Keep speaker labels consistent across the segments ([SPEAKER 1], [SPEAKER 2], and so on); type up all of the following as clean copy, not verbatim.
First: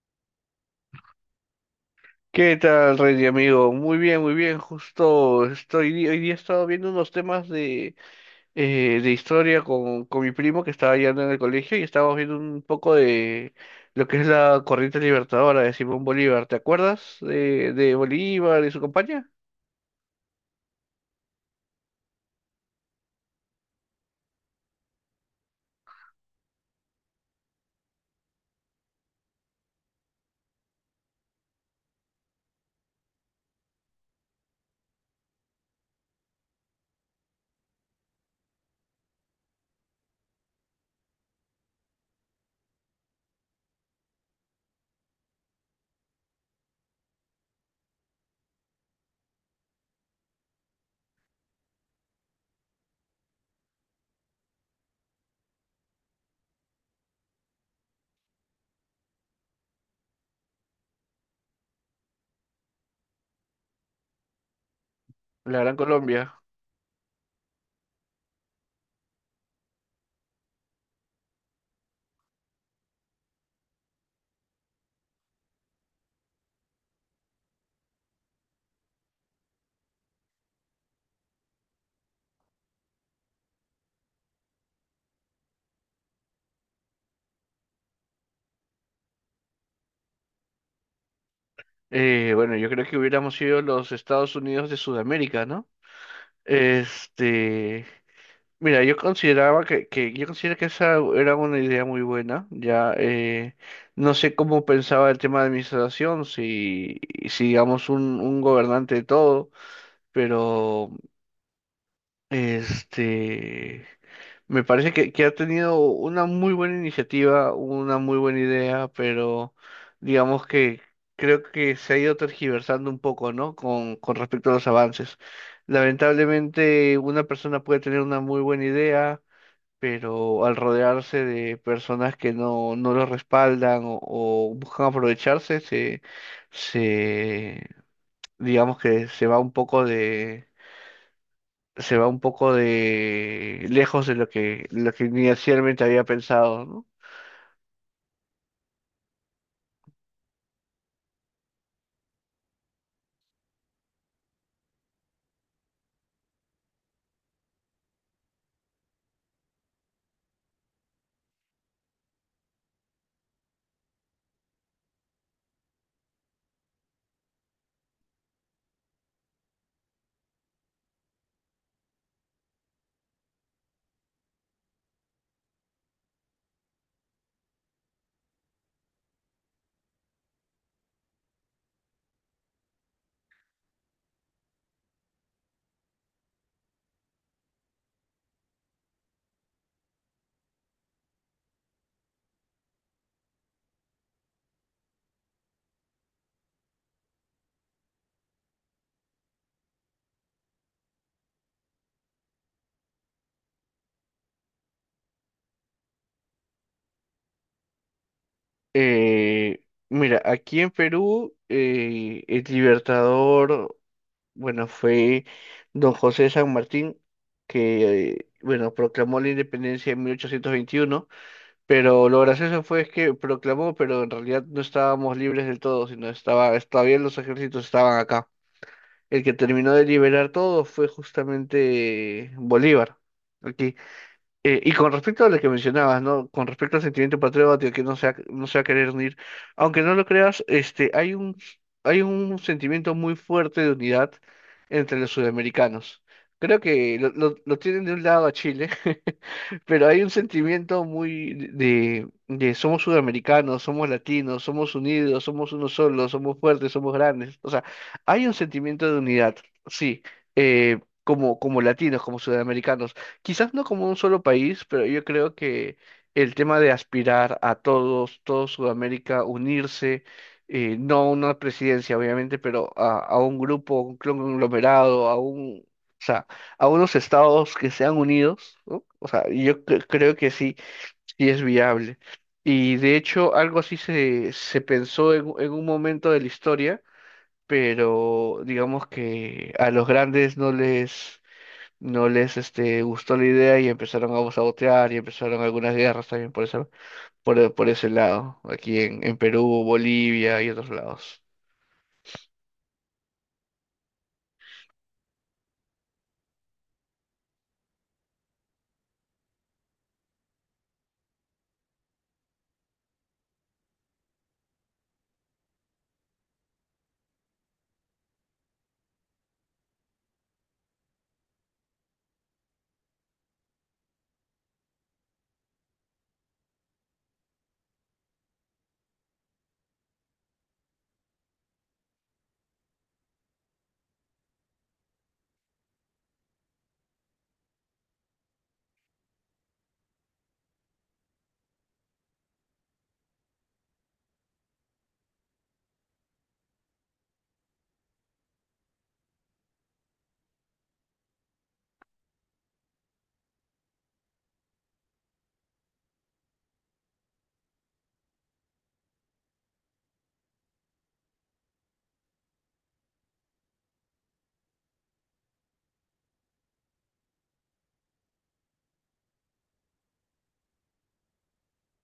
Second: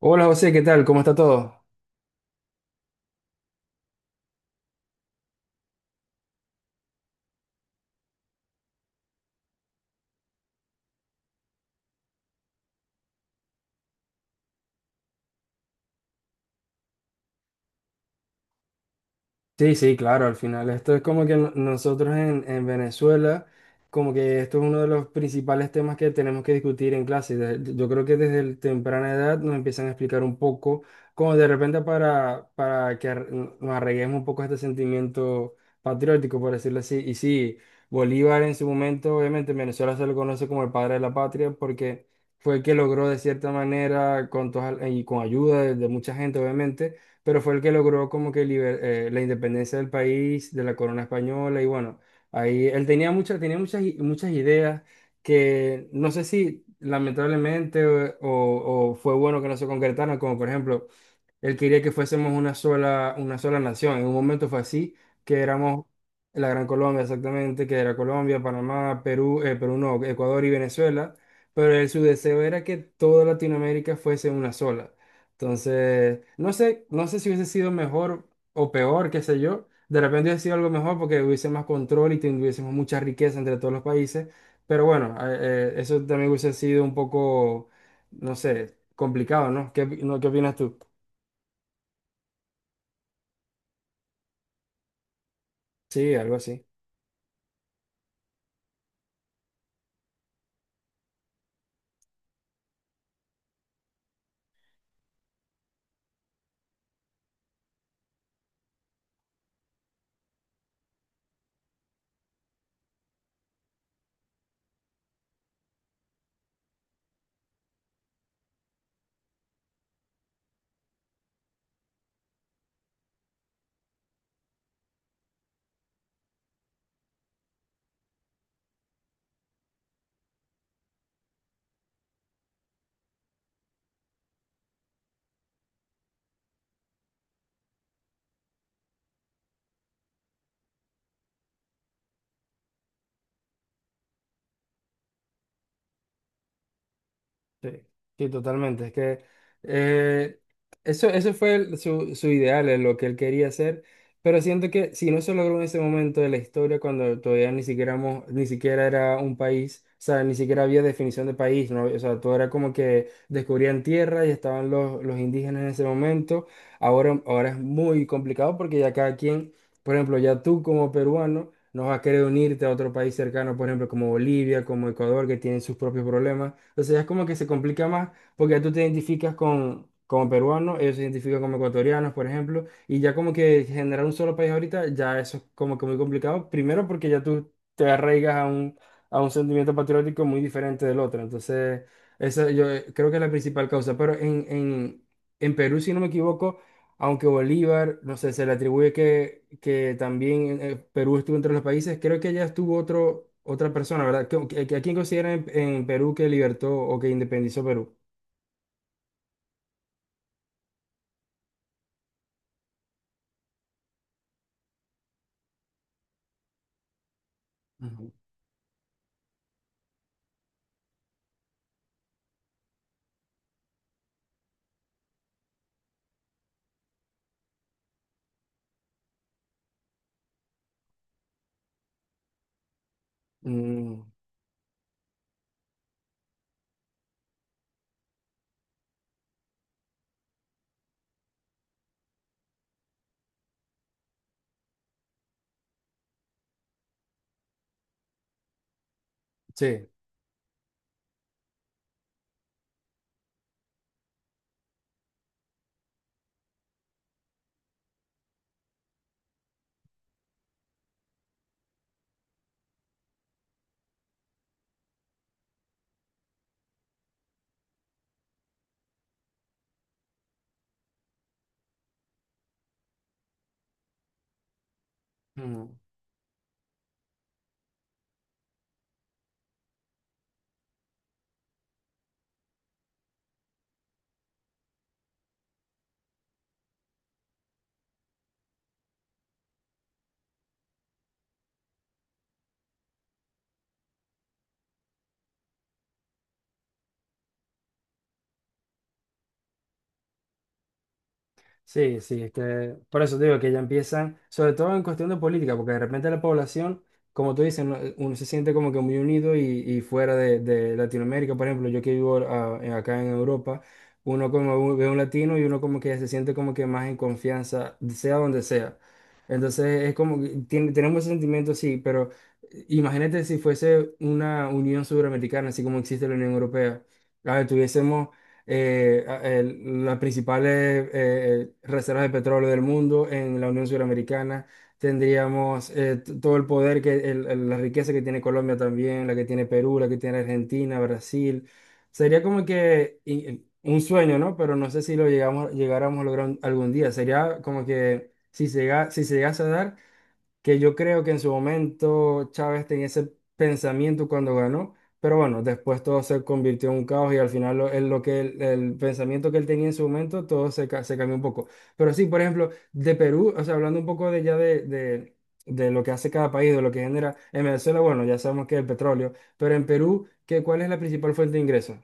[SPEAKER 1] Hola José, ¿qué tal? ¿Cómo está todo?
[SPEAKER 2] ¿Qué tal, Rey, amigo? Muy bien, muy bien. Justo estoy, hoy día he estado viendo unos temas de historia con mi primo que estaba yendo en el colegio y estábamos viendo un poco de lo que es la corriente libertadora de Simón Bolívar. ¿Te acuerdas de Bolívar y su compañía?
[SPEAKER 1] Sí, sí, claro, al final esto es como que nosotros en Venezuela, como que esto es uno de los principales temas que tenemos que discutir en clase. Yo creo que desde el temprana edad nos empiezan a explicar un poco, como de repente para que nos arreguemos un poco a este sentimiento patriótico, por decirlo así. Y sí, Bolívar en su momento, obviamente en Venezuela se lo conoce como el padre de la patria porque fue el que logró de cierta manera, y con ayuda de mucha gente, obviamente, pero fue el que logró como que la independencia del país, de la corona española, y bueno, ahí él tenía muchas ideas que no sé si lamentablemente o fue bueno que no se concretaron, como por ejemplo, él quería que fuésemos una sola nación, en un momento fue así, que
[SPEAKER 2] La Gran
[SPEAKER 1] éramos
[SPEAKER 2] Colombia.
[SPEAKER 1] la Gran Colombia exactamente, que era Colombia, Panamá, Perú, Perú no, Ecuador y Venezuela, pero él, su deseo era que toda Latinoamérica fuese una sola. Entonces, no sé si hubiese sido mejor o peor, qué sé yo. De repente hubiese sido algo mejor porque hubiese más control y tuviésemos mucha riqueza entre todos los países. Pero bueno, eso también hubiese sido un poco, no sé, complicado, ¿no? ¿Qué, opi- no, qué opinas tú?
[SPEAKER 2] Bueno, yo creo que hubiéramos sido los Estados Unidos de Sudamérica, ¿no?
[SPEAKER 1] Sí, algo así.
[SPEAKER 2] Este. Mira, yo consideraba que yo considero que esa era una idea muy buena. Ya no sé cómo pensaba el tema de administración, si digamos un gobernante de todo, pero este me parece que ha tenido una muy buena iniciativa, una muy buena idea, pero digamos que creo que se ha ido tergiversando un poco, ¿no? Con respecto a los avances. Lamentablemente, una persona puede tener una muy buena idea, pero al rodearse de personas que no, no lo respaldan o buscan aprovecharse, se, digamos que se va un poco de, lejos de lo que inicialmente había pensado, ¿no?
[SPEAKER 1] Sí, sí, totalmente. Es que eh, eso fue su ideal, es lo que él quería hacer, pero siento que si no se logró en ese momento de la historia, cuando todavía ni siquiera era un país, o sea, ni siquiera había definición de país, ¿no? O sea, todo era como que descubrían tierra y estaban los indígenas en ese momento. Ahora es muy complicado porque ya cada quien, por ejemplo, ya tú como peruano no vas a querer unirte a otro país cercano, por ejemplo, como Bolivia, como Ecuador, que tienen sus propios problemas. Entonces es como que se complica más porque ya tú te identificas como peruano, ellos se identifican como ecuatorianos, por ejemplo, y ya como que generar un solo país ahorita, ya eso es como que muy complicado. Primero porque ya tú te arraigas a un sentimiento patriótico muy diferente del otro. Entonces, esa yo creo que es la principal causa. Pero en Perú, si no me equivoco, aunque Bolívar, no sé, se le atribuye que también Perú estuvo entre los países, creo que ya estuvo otro, otra persona, ¿verdad? ¿A quién consideran en Perú que libertó o que independizó Perú?
[SPEAKER 2] Eh, Mira, aquí en Perú, el libertador, bueno, fue don José de San Martín, que,
[SPEAKER 1] Ujú.
[SPEAKER 2] bueno, proclamó la independencia en 1821. Pero lo gracioso fue es que proclamó, pero en realidad no estábamos libres del todo, sino estaba, todavía los ejércitos estaban acá. El que terminó de liberar todo fue justamente Bolívar, aquí.
[SPEAKER 1] Mm,
[SPEAKER 2] Y con respecto a lo que mencionabas, ¿no? Con respecto al sentimiento patriótico que no se va a querer unir, aunque no lo creas, hay un sentimiento muy fuerte de unidad entre los sudamericanos. Creo que lo tienen de un lado a Chile, pero
[SPEAKER 1] sí.
[SPEAKER 2] hay un sentimiento muy de somos sudamericanos, somos latinos, somos unidos, somos uno solo, somos fuertes, somos grandes. O sea, hay un sentimiento de unidad, sí, como, latinos, como sudamericanos, quizás no como un solo país, pero yo creo que el tema de aspirar a todos, todo Sudamérica, unirse, no a una presidencia, obviamente, pero a un grupo, un conglomerado, o sea, a unos estados que sean unidos, ¿no? O sea, yo creo que sí, sí es viable. Y de hecho, algo así se pensó en, un momento de la historia, pero digamos que a los grandes no les gustó la idea y empezaron a sabotear, y empezaron algunas guerras también por esa, por ese lado, aquí en Perú, Bolivia y otros lados.
[SPEAKER 1] Sí, sí, es que por eso te digo que ya empiezan, sobre todo en cuestión de política, porque de repente la población, como tú dices, uno se siente como que muy unido y fuera de Latinoamérica, por ejemplo, yo que vivo acá en Europa, uno como ve un latino y uno como que se siente como que más en confianza, sea donde sea. Entonces es como que tenemos ese sentimiento, sí, pero imagínate si fuese una unión sudamericana, así como existe la Unión Europea. A ver, tuviésemos las principales reservas de petróleo del mundo en la Unión Suramericana. Tendríamos todo el poder, que la riqueza que tiene Colombia también, la que tiene Perú, la que tiene Argentina, Brasil. Sería como que un sueño, ¿no? Pero no sé si lo llegamos, llegáramos a lograr algún día. Sería como que si se llega, si se llegase a dar, que yo creo que en su momento Chávez tenía ese pensamiento cuando ganó, pero bueno, después todo se convirtió en un caos y al final lo, él- lo que él- el pensamiento que él tenía en su momento, todo se cambió un poco. Pero sí, por ejemplo, de Perú, o sea, hablando un poco de ya de lo que hace cada país, de lo que genera en Venezuela, bueno, ya sabemos que es el petróleo, pero en Perú, ¿qué, cuál es la principal fuente de ingresos?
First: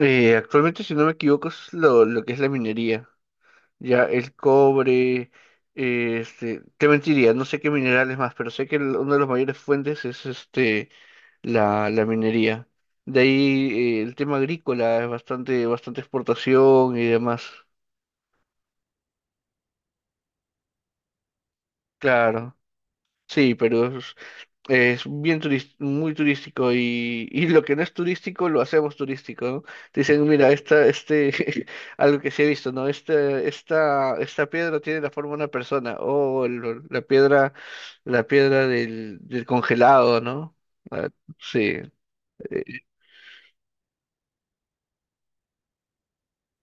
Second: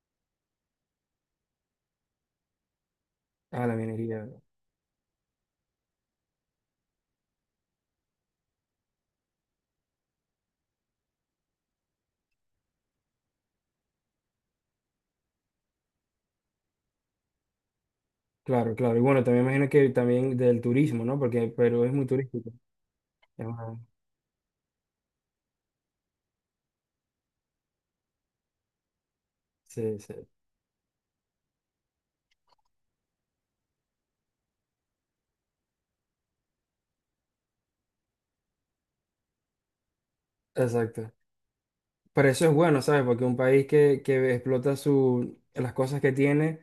[SPEAKER 2] Actualmente, si no me equivoco, es lo que es la minería.
[SPEAKER 1] Ah, la
[SPEAKER 2] Ya
[SPEAKER 1] minería.
[SPEAKER 2] el cobre, te mentiría, no sé qué minerales más, pero sé que el- una de las mayores fuentes es la minería. De ahí el tema agrícola es bastante, bastante exportación y demás.
[SPEAKER 1] Claro, claro. Y bueno, también imagino que también del turismo, ¿no? Porque Perú es muy turístico.
[SPEAKER 2] Claro.
[SPEAKER 1] Es
[SPEAKER 2] Sí,
[SPEAKER 1] una-
[SPEAKER 2] Perú es bien muy turístico, y lo que no es turístico lo hacemos turístico, ¿no?
[SPEAKER 1] Sí,
[SPEAKER 2] Te
[SPEAKER 1] sí.
[SPEAKER 2] dicen, mira, algo que se ha visto, ¿no? Esta, piedra tiene la forma de una persona, o la piedra del congelado, ¿no? Ah,
[SPEAKER 1] Exacto.
[SPEAKER 2] sí,
[SPEAKER 1] Pero eso es
[SPEAKER 2] eh,
[SPEAKER 1] bueno, ¿sabes? Porque un país que explota las cosas que tiene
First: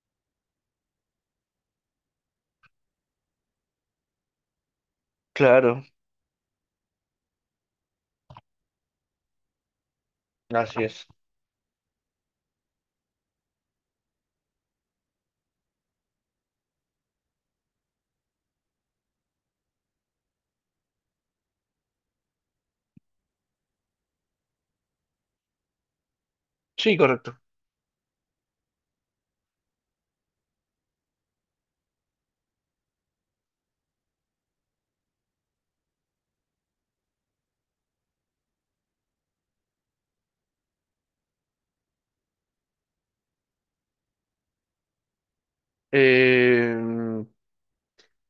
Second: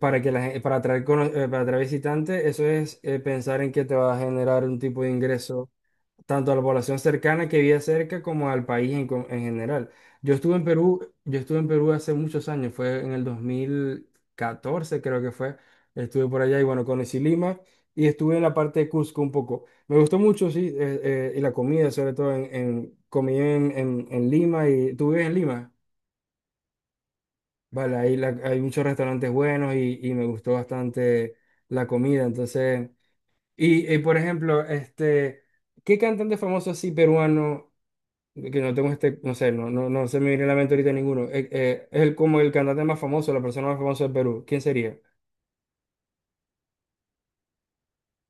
[SPEAKER 1] para, que la, gen- para, atraer, cono- para atraer visitantes, eso es pensar en que te va a generar un tipo de ingreso
[SPEAKER 2] claro,
[SPEAKER 1] tanto a la población cercana que vive cerca como al país en general. Yo estuve en
[SPEAKER 2] así es.
[SPEAKER 1] Perú, yo estuve en Perú hace muchos años, fue en el 2014 creo que fue, estuve por allá y bueno, conocí Lima y estuve en la parte de Cusco un poco. Me gustó mucho, sí, y la comida, sobre todo en comí en Lima, y tú vives en Lima,
[SPEAKER 2] Sí, correcto.
[SPEAKER 1] vale, ahí hay muchos restaurantes buenos y me gustó bastante la comida, entonces, por ejemplo, este, ¿qué cantante famoso así peruano, que no tengo este, no sé, no, no, no se me viene a la mente ahorita ninguno, es como el cantante más famoso, la persona más famosa de Perú, ¿quién sería?
[SPEAKER 2] Eh,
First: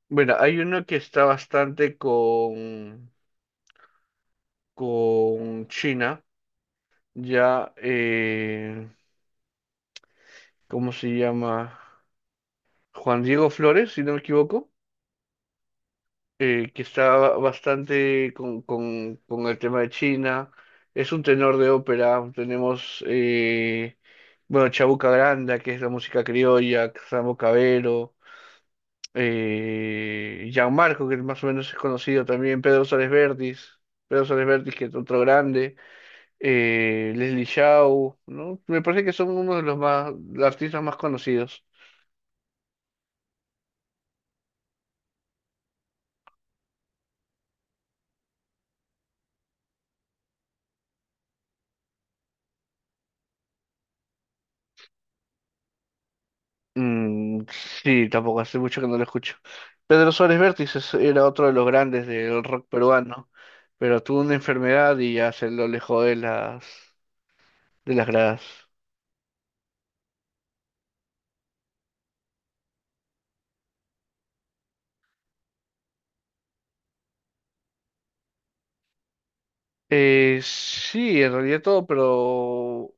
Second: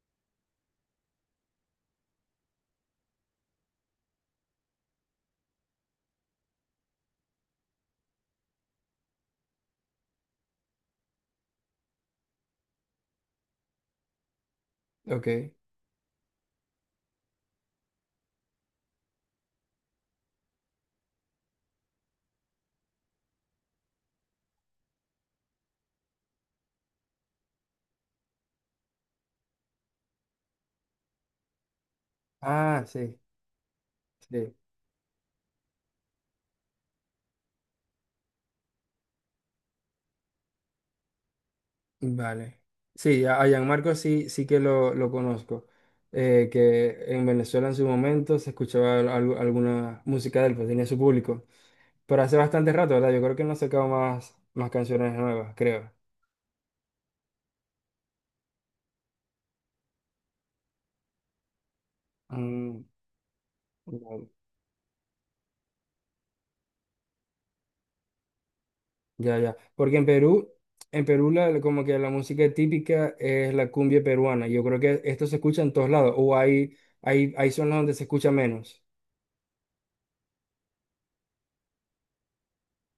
[SPEAKER 2] bueno, hay uno que está bastante con China, ya. ¿Cómo se llama? Juan Diego Flores, si no me equivoco,
[SPEAKER 1] Ok.
[SPEAKER 2] que está bastante con el tema de China. Es un tenor de ópera. Tenemos, bueno, Chabuca Granda, que es la música criolla, Samo Cabero, Gianmarco, que más o menos es conocido también,
[SPEAKER 1] Ah,
[SPEAKER 2] Pedro Suárez
[SPEAKER 1] sí,
[SPEAKER 2] Vértiz, Pedro Suárez
[SPEAKER 1] sí.
[SPEAKER 2] Vértiz, que es otro grande, Leslie Shaw, ¿no? Me parece que son uno de los artistas más conocidos.
[SPEAKER 1] Vale. Sí, a Gianmarco sí, sí que lo conozco. Que en Venezuela en su momento se escuchaba alguna música de él, pues tenía su público. Pero hace bastante rato, ¿verdad? Yo creo que no ha sacado más canciones nuevas, creo.
[SPEAKER 2] Mm, sí, tampoco hace mucho que no lo escucho. Pedro Suárez Vértiz era otro de los grandes del rock
[SPEAKER 1] Mm,
[SPEAKER 2] peruano, pero tuvo
[SPEAKER 1] vale.
[SPEAKER 2] una enfermedad y ya se lo alejó de las gradas.
[SPEAKER 1] Ya, ya. Porque en Perú como que la música típica es la cumbia peruana. Yo creo que esto se escucha en todos lados. O hay zonas donde se escucha menos.
[SPEAKER 2] Sí, en realidad todo, pero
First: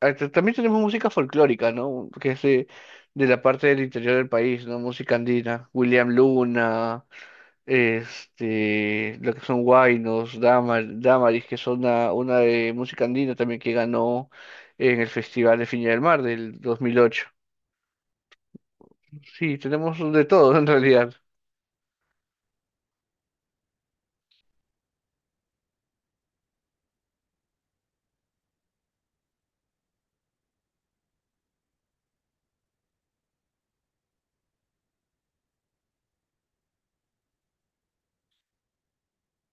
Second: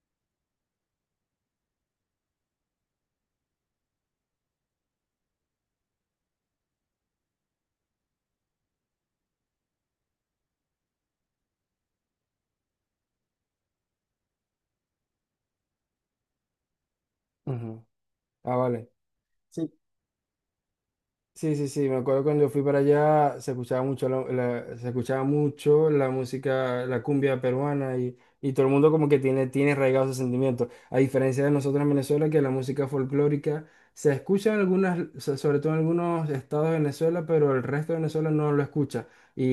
[SPEAKER 2] también tenemos música folclórica, ¿no? Que es de la parte del interior del país, ¿no? Música andina, William Luna, lo que son Huaynos, Damaris, que son una de música andina también, que ganó en el Festival de Viña del Mar del 2008.
[SPEAKER 1] Ujú. Ah, vale.
[SPEAKER 2] Sí, tenemos de todo en realidad,
[SPEAKER 1] Sí, sí, sí, me acuerdo cuando fui para allá se escuchaba mucho se escuchaba mucho la música, la cumbia peruana y todo el mundo como que tiene arraigado ese sentimiento. A diferencia de nosotros en Venezuela, que la música folclórica se escucha en sobre todo en algunos estados de Venezuela, pero el resto de Venezuela no lo escucha. Y,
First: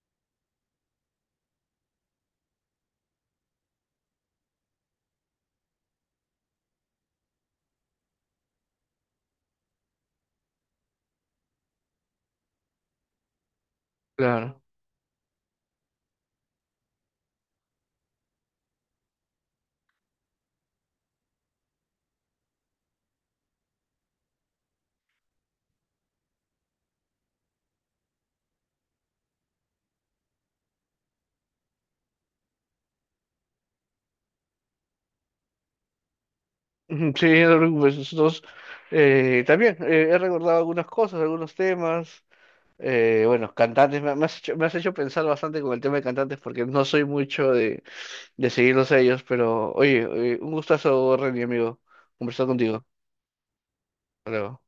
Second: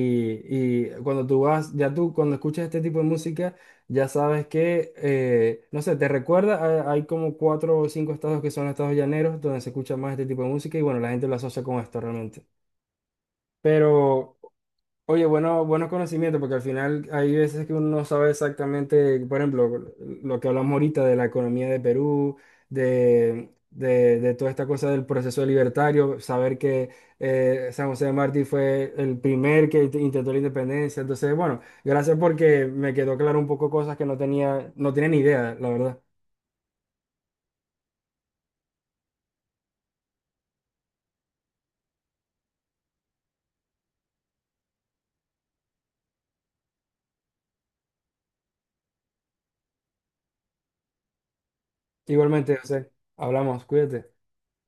[SPEAKER 1] y cuando tú vas, ya tú cuando escuchas este tipo de música ya sabes que, no sé, te recuerda, hay como cuatro o cinco estados que son estados llaneros donde se escucha más este tipo de música y bueno, la gente lo asocia con esto realmente. Pero
[SPEAKER 2] claro.
[SPEAKER 1] Oye, bueno, buenos conocimientos, porque al final hay veces que uno no sabe exactamente, por ejemplo, lo que hablamos ahorita de la economía de Perú, de toda esta cosa del proceso libertario, saber que San José de Martí fue el primer que intentó la independencia. Entonces, bueno, gracias porque me quedó claro un poco cosas que no tenía ni idea, la verdad.
[SPEAKER 2] Ujú. Sí, no te preocupes, nosotros también he recordado algunas cosas, algunos temas. Bueno, cantantes, me has hecho, me has hecho, pensar bastante con el tema de cantantes, porque no soy mucho de seguirlos a ellos, pero oye, un gustazo, Renny, amigo, conversar
[SPEAKER 1] Igualmente,
[SPEAKER 2] contigo.
[SPEAKER 1] José, hablamos, cuídate.
[SPEAKER 2] Hasta luego.